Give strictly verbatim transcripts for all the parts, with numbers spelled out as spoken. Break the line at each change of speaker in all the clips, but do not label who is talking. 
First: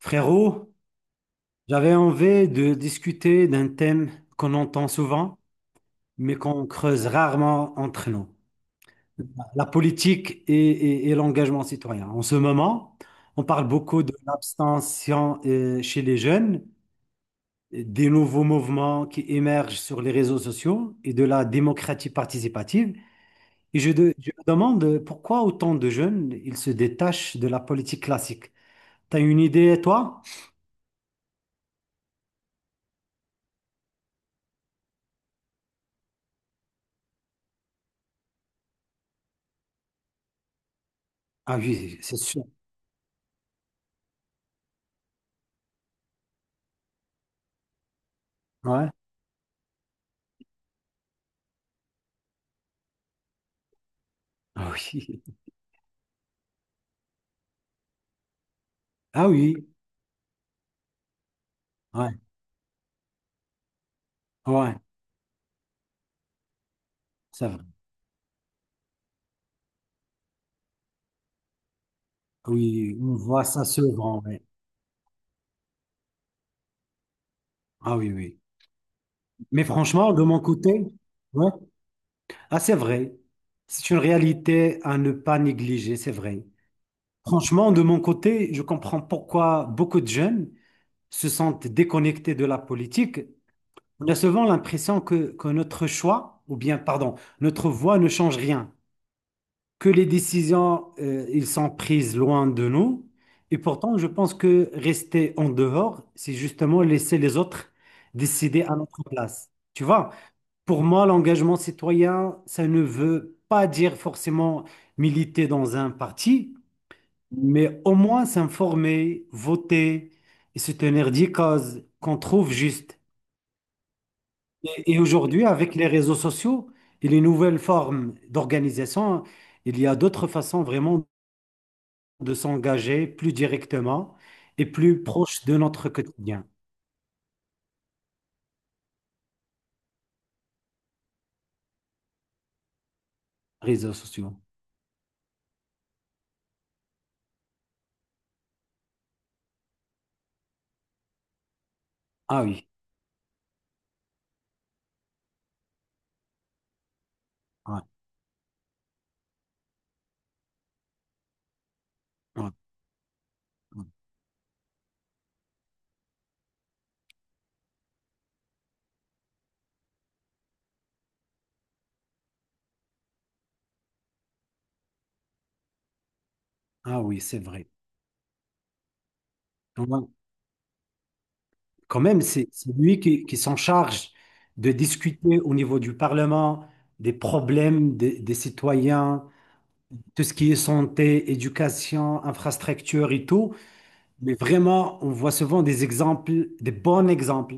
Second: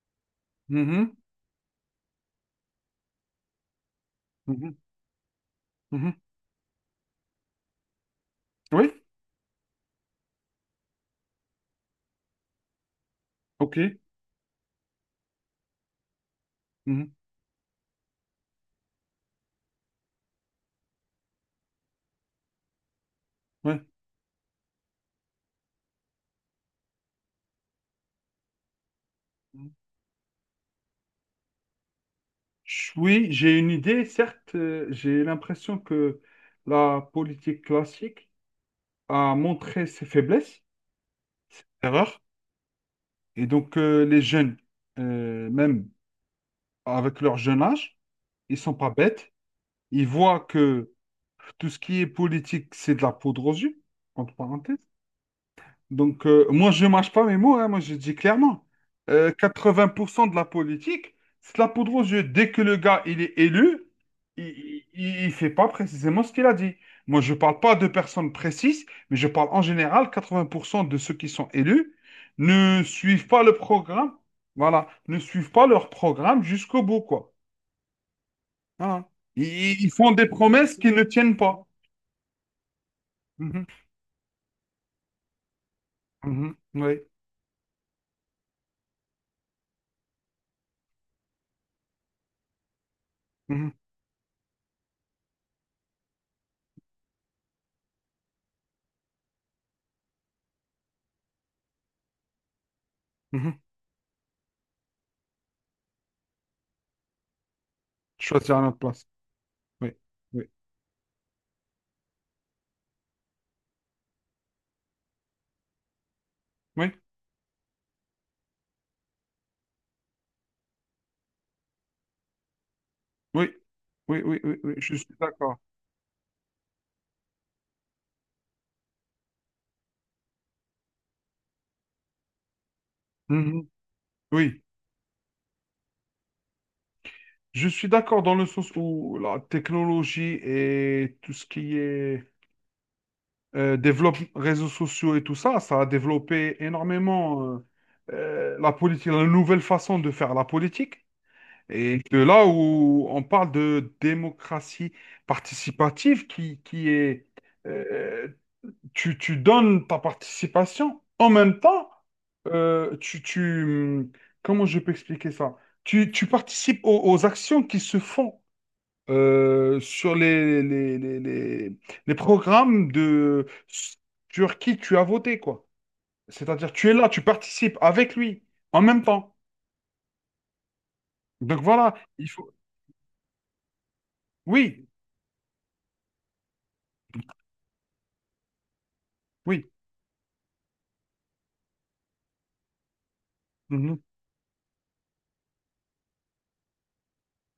Frérot,
Mhm,
j'avais envie de discuter d'un thème qu'on
mhm,
entend souvent,
mhm.
mais qu'on creuse rarement entre nous.
Oui,
La politique et, et- et l'engagement citoyen. En ce moment, on parle
ok.
beaucoup de l'abstention euh, chez les jeunes,
Mhm,
des nouveaux mouvements qui émergent sur les réseaux sociaux et de la démocratie participative. Et
ouais.
je, de- je me demande pourquoi autant de jeunes, ils se détachent de la politique classique. T'as une
Mhm.
idée, toi?
Je- Oui, j'ai une idée. Certes, euh, j'ai l'impression que la politique classique a montré ses faiblesses,
Ah
ses
oui, c'est
erreurs.
sûr.
Et donc, euh, les jeunes, euh, même avec leur jeune âge, ils sont pas
Ouais.
bêtes. Ils voient que tout ce qui est politique, c'est de la poudre aux yeux, entre
Ah
parenthèses.
oui.
Donc, euh, moi, je mâche pas mes mots, hein, moi, je dis clairement.
Ah
Euh,
oui, oui.
quatre-vingts pour cent de la politique, c'est de la poudre aux
Ouais,
yeux. Dès que le gars, il est élu,
ouais,
il ne fait pas précisément ce qu'il a dit. Moi, je ne
ça va.
parle pas de personnes précises, mais je parle en général, quatre-vingts pour cent de ceux qui sont élus ne
Oui, on
suivent pas
voit
le
ça
programme,
souvent, ouais.
voilà, ne suivent pas leur programme jusqu'au bout, quoi.
Ah oui, oui.
Voilà.
Mais
Ils, ils font
franchement, de
des
mon
promesses
côté,
qu'ils ne tiennent
ouais,
pas.
ah, c'est vrai.
Mhm,
C'est une réalité à ne pas négliger, c'est vrai.
mhm, oui,
Franchement, de mon côté, je comprends pourquoi beaucoup de jeunes se sentent déconnectés de la politique.
mhm,
On a souvent l'impression que, que notre choix, ou bien, pardon, notre voix ne change rien. Que les décisions, euh, ils sont prises loin de nous. Et
mhm.
pourtant, je pense que rester en dehors, c'est justement laisser les autres
Choisir à
décider à
notre
notre
place.
place. Tu
Oui,
vois,
oui,
pour moi, l'engagement citoyen, ça ne veut pas dire forcément militer dans un parti,
oui.
mais au moins s'informer, voter et se tenir des causes qu'on trouve justes.
Oui, oui, oui, oui, oui,
Et,
je
et
suis
aujourd'hui,
d'accord.
avec les réseaux sociaux et les nouvelles formes d'organisation, il y a d'autres façons vraiment de s'engager plus
Mhm.
directement
Oui,
et plus proche de notre quotidien,
je suis d'accord dans le sens où la technologie et tout ce qui est euh,
réseaux
développe
sociaux.
réseaux sociaux et tout ça, ça a développé énormément euh, euh, la politique, la nouvelle façon de faire la politique. Et de
Ah
là
oui,
où on parle de démocratie participative qui, qui est
ouais,
euh, tu, tu donnes ta participation, en même temps,
ouais,
euh, tu, tu,
ouais.
hum, comment je peux expliquer ça? Tu, tu participes aux, aux actions qui se font euh, sur les, les, les, les, les programmes de, sur qui tu as voté, quoi. C'est-à-dire, tu es
Ah
là,
oui,
tu
c'est vrai.
participes avec lui, en même temps.
Ouais.
Donc voilà,
Quand même,
il
c'est
faut...
c'est lui qui, qui s'en charge de
Oui,
discuter au niveau du Parlement des problèmes des, des citoyens,
oui,
tout ce qui est santé, éducation, infrastructure et tout.
mhm,
Mais vraiment, on voit souvent des exemples, des bons exemples.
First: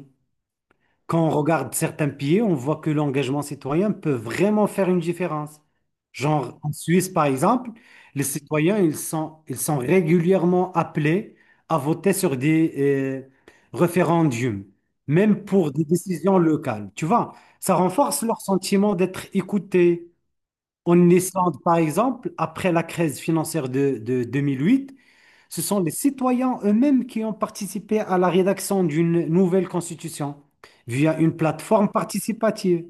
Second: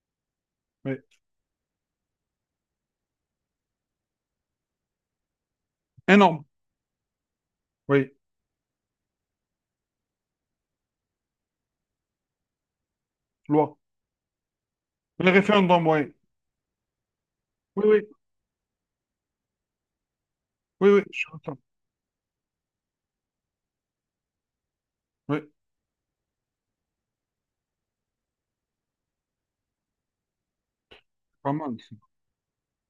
oui.
Quand on regarde certains pays, on voit que l'engagement citoyen peut vraiment faire une différence.
Énorme,
Genre en Suisse, par exemple,
oui,
les citoyens, ils sont, ils sont régulièrement appelés à voter sur des euh,
loi.
référendums,
Les
même pour des
référendums, oui.
décisions locales. Tu vois, ça
Oui, oui,
renforce leur sentiment d'être écoutés.
oui, oui,
En
je suis
Islande,
content.
par exemple, après la crise financière de, de deux mille huit,
Oui, c'est
ce sont les citoyens eux-mêmes qui ont participé à la rédaction d'une nouvelle constitution via une
pas mal,
plateforme
ça.
participative.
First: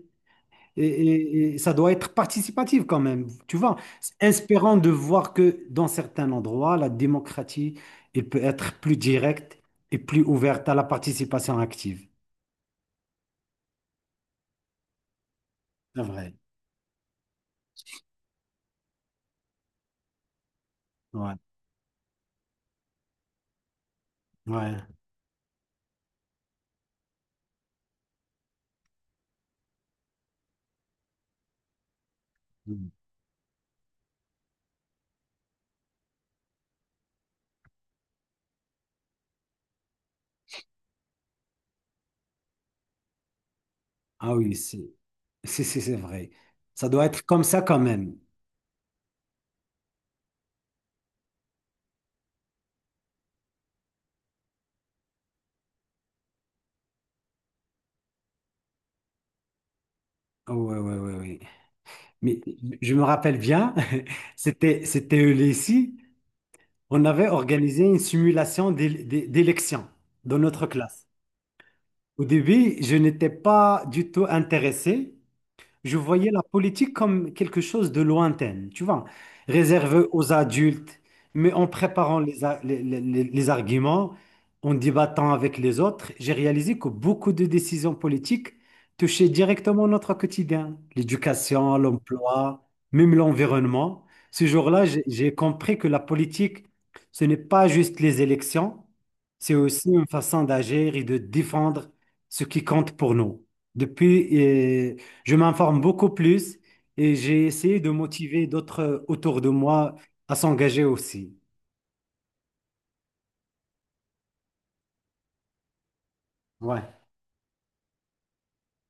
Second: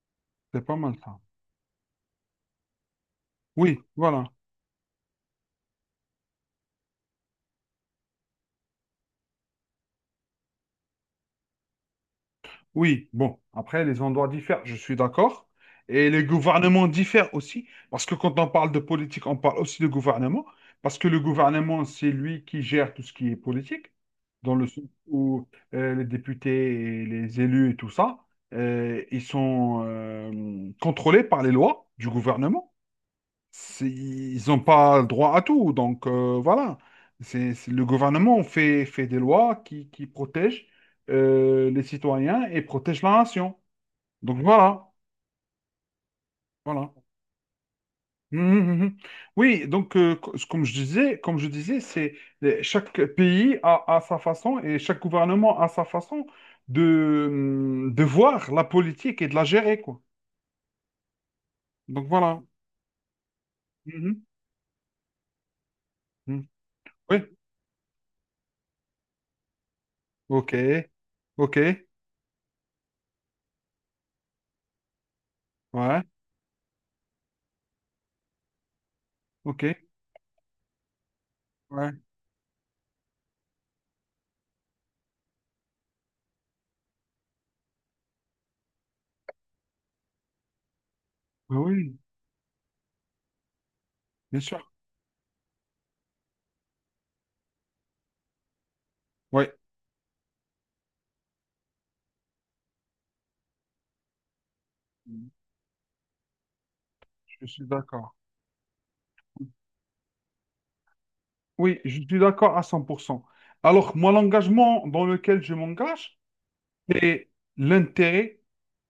C'est pas
Et,
mal, ça.
et- et ça doit être participatif quand même, tu vois.
Oui,
C'est
voilà.
inspirant de voir que dans certains endroits, la démocratie, elle peut être plus directe et plus ouverte à la participation active.
Oui, bon, après, les endroits diffèrent, je suis d'accord.
C'est
Et les
vrai.
gouvernements diffèrent aussi, parce que quand on parle de politique, on parle aussi de gouvernement, parce que le
Ouais.
gouvernement, c'est lui qui gère tout ce qui est politique, dans le sens
Ouais.
où euh, les députés, et les élus et tout ça, euh, ils sont euh, contrôlés par les lois du gouvernement.
Mm.
C'est- ils n'ont pas droit à tout. Donc euh, voilà, c'est, c'est- le gouvernement fait, fait des lois qui, qui protègent euh, les citoyens et protègent la nation.
Ah
Donc
oui, c'est
voilà,
c'est- c'est- c'est vrai. Ça
voilà.
doit être comme ça quand même.
Mhm, mhm. Oui, donc euh, co- comme je disais, comme je disais, c'est les- chaque pays a, a sa façon et chaque gouvernement a sa façon de, hum, de voir la politique et de la gérer, quoi.
Oui, oui, oui.
Donc
Mais
voilà.
je me rappelle bien,
Mhm,
c'était c'était au lycée,
mhm.
on
Oui,
avait organisé une simulation d'éle- d'é- d'élection dans
ok,
notre classe.
ok,
Au début, je n'étais pas du tout intéressé, je
ouais,
voyais la politique comme quelque chose de lointain, tu vois,
ok.
réservé aux adultes, mais en
Ouais.
préparant les, a- les, les- les- les arguments, en débattant avec les autres, j'ai réalisé que beaucoup de décisions politiques touchaient directement notre quotidien,
Oui,
l'éducation,
oui,
l'emploi, même l'environnement.
bien
Ce
sûr.
jour-là, j'ai j'ai compris que la politique, ce n'est pas juste les élections,
Oui,
c'est aussi une façon d'agir et de défendre ce qui compte pour nous. Depuis, euh, je m'informe beaucoup plus et
je
j'ai
suis
essayé de
d'accord.
motiver d'autres autour de moi à s'engager aussi.
Oui, je suis d'accord à cent pour cent. Alors, moi, l'engagement dans lequel je m'engage,
Ouais.
c'est l'intérêt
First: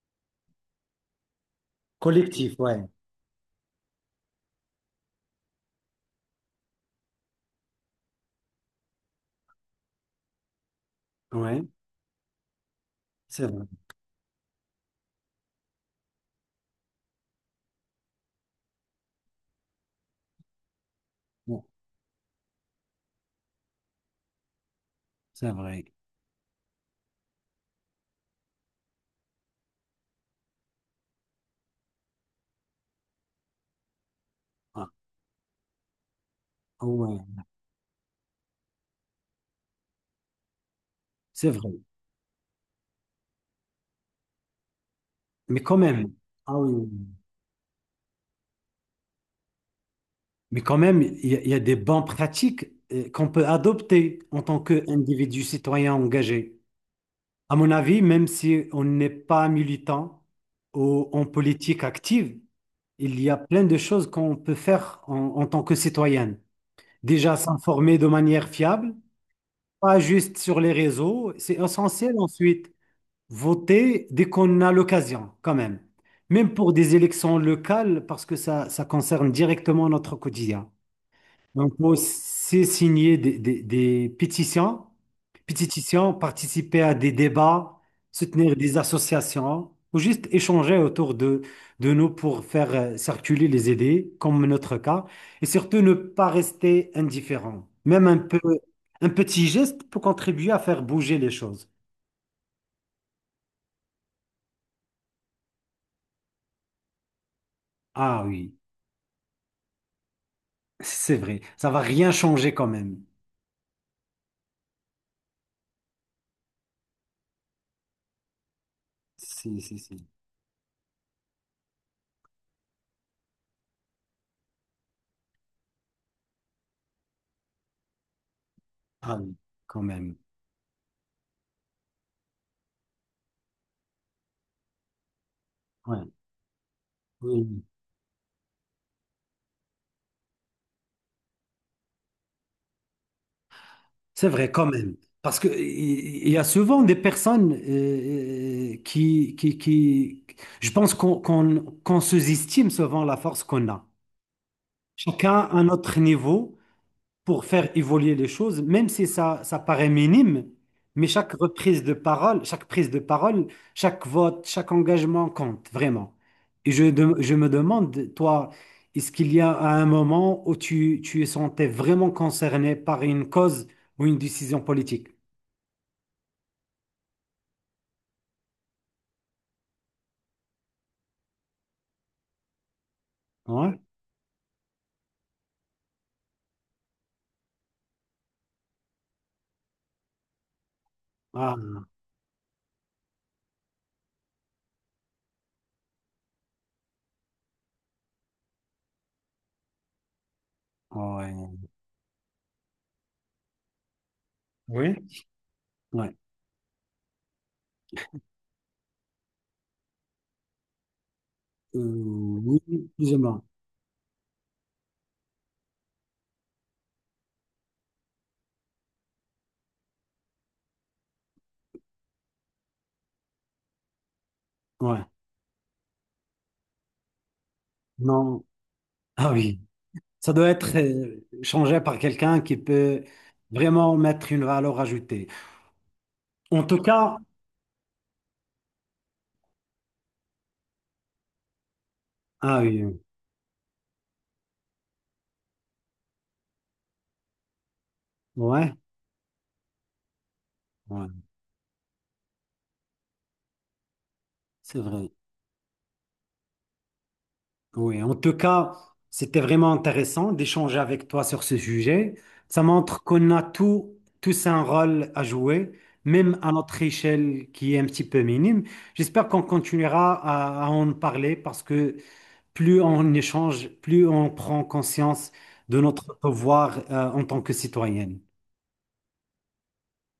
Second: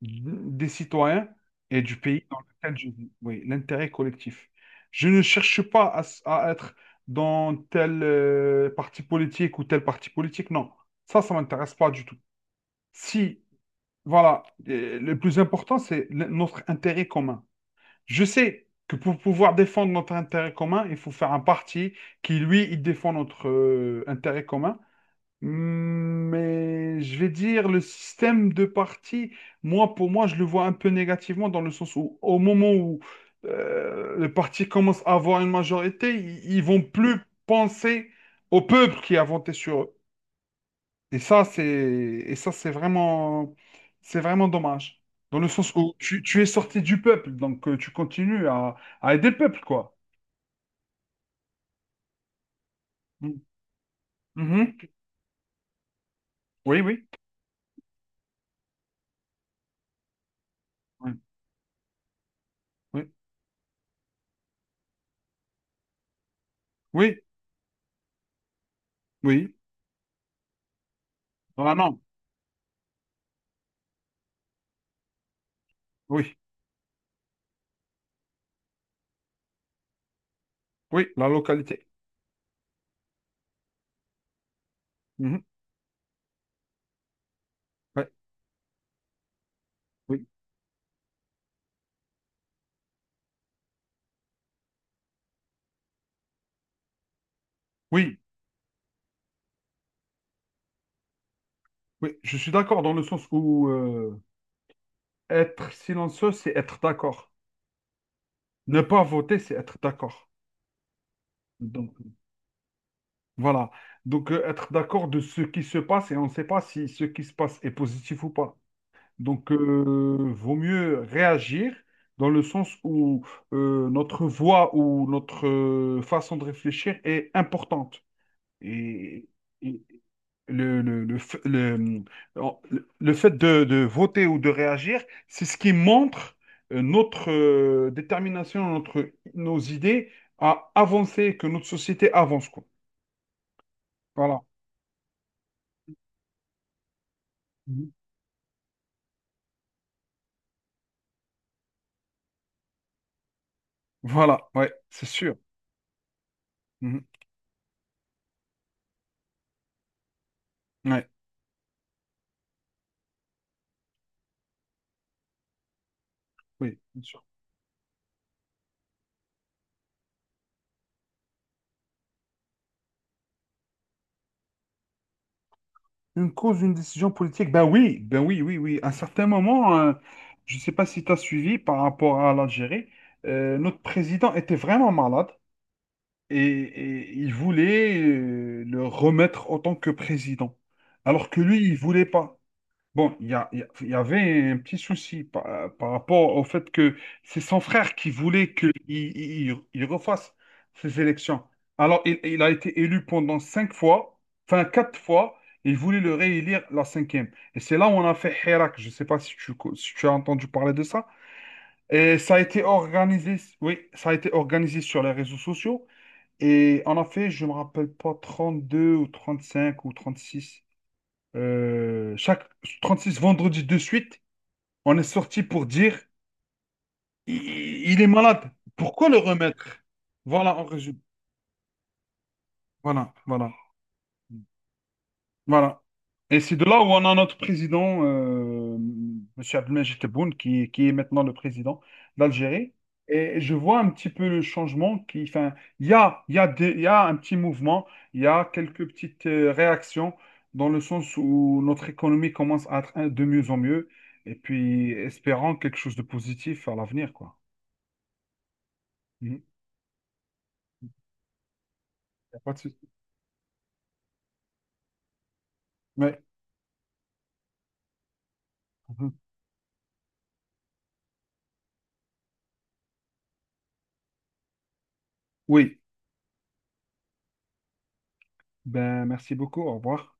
des citoyens et du pays dans
Collectif,
lequel
ouais.
je vis. Oui, l'intérêt collectif. Je ne cherche pas à, s- À être dans tel euh, parti politique ou tel parti politique. Non, ça, ça
Ouais,
m'intéresse pas du tout. Si,
c'est vrai.
voilà, euh, le plus important, c'est le- notre intérêt commun. Je sais que pour pouvoir défendre notre intérêt commun, il faut faire un
Ouais,
parti qui, lui, il défend notre euh, intérêt commun. Hum,
c'est vrai.
Mais je vais dire, le système de parti, moi, pour moi, je le vois un peu négativement dans le sens où, au moment où euh, le parti
Ah,
commence à avoir une majorité, ils, ils vont
ah
plus
ouais,
penser au peuple qui a voté sur eux. Et ça,
c'est
c'est
vrai.
et ça, c'est vraiment c'est vraiment dommage. Dans le
Mais
sens
quand
où
même,
tu, tu es
ah oui.
sorti
Oui,
du
oui.
peuple, donc euh, tu continues à, à aider le peuple, quoi.
Mais quand même, il y, a il y a des bonnes pratiques euh, qu'on
Mm.
peut adopter en tant
Mhm.
qu'individu citoyen engagé.
Oui, oui.
À mon avis, même si on n'est pas militant ou
Oui,
en politique active,
oui,
il y a plein de choses qu'on peut faire en en tant que citoyen.
oui.
Déjà s'informer de manière fiable,
Oui.
pas juste sur les réseaux, c'est
Vraiment.
essentiel ensuite. Voter dès qu'on a l'occasion, quand même.
Oui,
Même pour des élections locales, parce que ça, ça concerne directement notre quotidien.
oui, la
Donc,
localité.
moi, c'est signer des, des, des pétitions,
Mhm.
pétitions, participer à des débats,
Ouais.
soutenir des associations, ou
Oui,
juste échanger autour de, de nous pour faire euh, circuler les idées, comme notre cas, et surtout ne pas rester indifférent. Même un
oui,
peu, un petit geste peut contribuer à faire bouger les choses.
oui. Je suis d'accord dans le sens où euh, être silencieux, c'est être d'accord.
Ah oui,
Ne pas voter, c'est être d'accord.
c'est vrai, ça va
Donc,
rien changer quand même.
voilà. Donc, euh, être d'accord de ce qui se passe et on ne sait pas si ce qui se passe est positif ou pas. Donc,
Si, si, si.
euh, vaut mieux réagir dans le sens où euh, notre voix ou notre euh, façon de réfléchir est importante.
Ah
Et,
oui,
et
quand même.
le, le, le, f- le- euh, le fait de, de voter ou de réagir, c'est ce qui
Ouais.
montre euh, notre
Oui, oui.
euh, détermination, notre, nos idées à avancer, que notre société avance, quoi.
C'est
Voilà.
vrai quand même. Parce que il il y a souvent des personnes
Mhm.
euh, euh, qui, qui, qui... Je pense qu'on qu'on, qu'on sous-estime souvent la force qu'on a.
Voilà, ouais, c'est sûr.
Chacun à notre niveau
Mhm.
pour faire évoluer les choses, même si ça, ça paraît minime, mais
Ouais,
chaque reprise de parole, chaque prise de parole, chaque vote, chaque engagement compte, vraiment. Et
oui,
je,
bien
de-
sûr.
je me demande, toi, est-ce qu'il y a un moment où tu, tu es sentais vraiment concerné par une cause ou une décision politique?
Une cause, une décision politique? Ben oui, ben oui, oui, oui. À un certain moment, euh, je ne sais pas si tu as suivi par rapport à l'Algérie, euh, notre
Ouais.
président était vraiment malade et, et il voulait euh, le remettre en tant que président. Alors que lui, il
Ah,
voulait pas. Bon, il y a- il y a- il y avait un petit souci par, par rapport au fait que c'est son frère qui voulait qu'il il, il- il refasse ces élections.
ouais.
Alors, il, il a été élu pendant cinq fois, enfin
Oui.
quatre fois, il voulait le
Ouais.
réélire la cinquième. Et c'est là où on a fait Hirak. Je ne sais pas si tu, co- si tu as entendu parler de ça. Et ça a
Euh, oui,
été
plus ou
organisé,
moins.
oui, ça a été organisé sur les réseaux sociaux. Et on a fait, je ne me rappelle pas, trente-deux ou trente-cinq ou trente-six. Euh, chaque six vendredis de suite, on est
Ouais.
sorti pour dire il, il est
Non.
malade. Pourquoi le
Ah oui.
remettre?
Ça doit
Voilà, en
être
résumé.
euh, changé par quelqu'un qui peut
Voilà, voilà.
vraiment mettre une valeur ajoutée.
Voilà. Et c'est
En
de
tout
là où on a
cas,
notre président, euh, Monsieur Abdelmajid Tebboune, qui, qui est maintenant le président
ah
d'Algérie.
oui.
Et je vois un petit peu le changement qui, enfin, il y a, il y a des- il y a un petit mouvement, il y a
Ouais.
quelques petites euh, réactions dans le sens
Ouais.
où notre économie commence à être hein, de mieux en mieux. Et
C'est
puis,
vrai.
espérant quelque chose de positif à l'avenir, quoi.
Oui. En tout cas, c'était
Mhm.
vraiment intéressant d'échanger avec toi sur ce sujet.
Y a pas de
Ça
souci.
montre qu'on a tout, tous un rôle à jouer,
Ouais.
même à notre échelle qui est un petit peu minime.
Mhm.
J'espère qu'on continuera à, à en parler parce que plus on échange, plus on prend conscience
Oui.
de notre devoir euh, en tant que citoyenne.
Ben, merci beaucoup. Au revoir.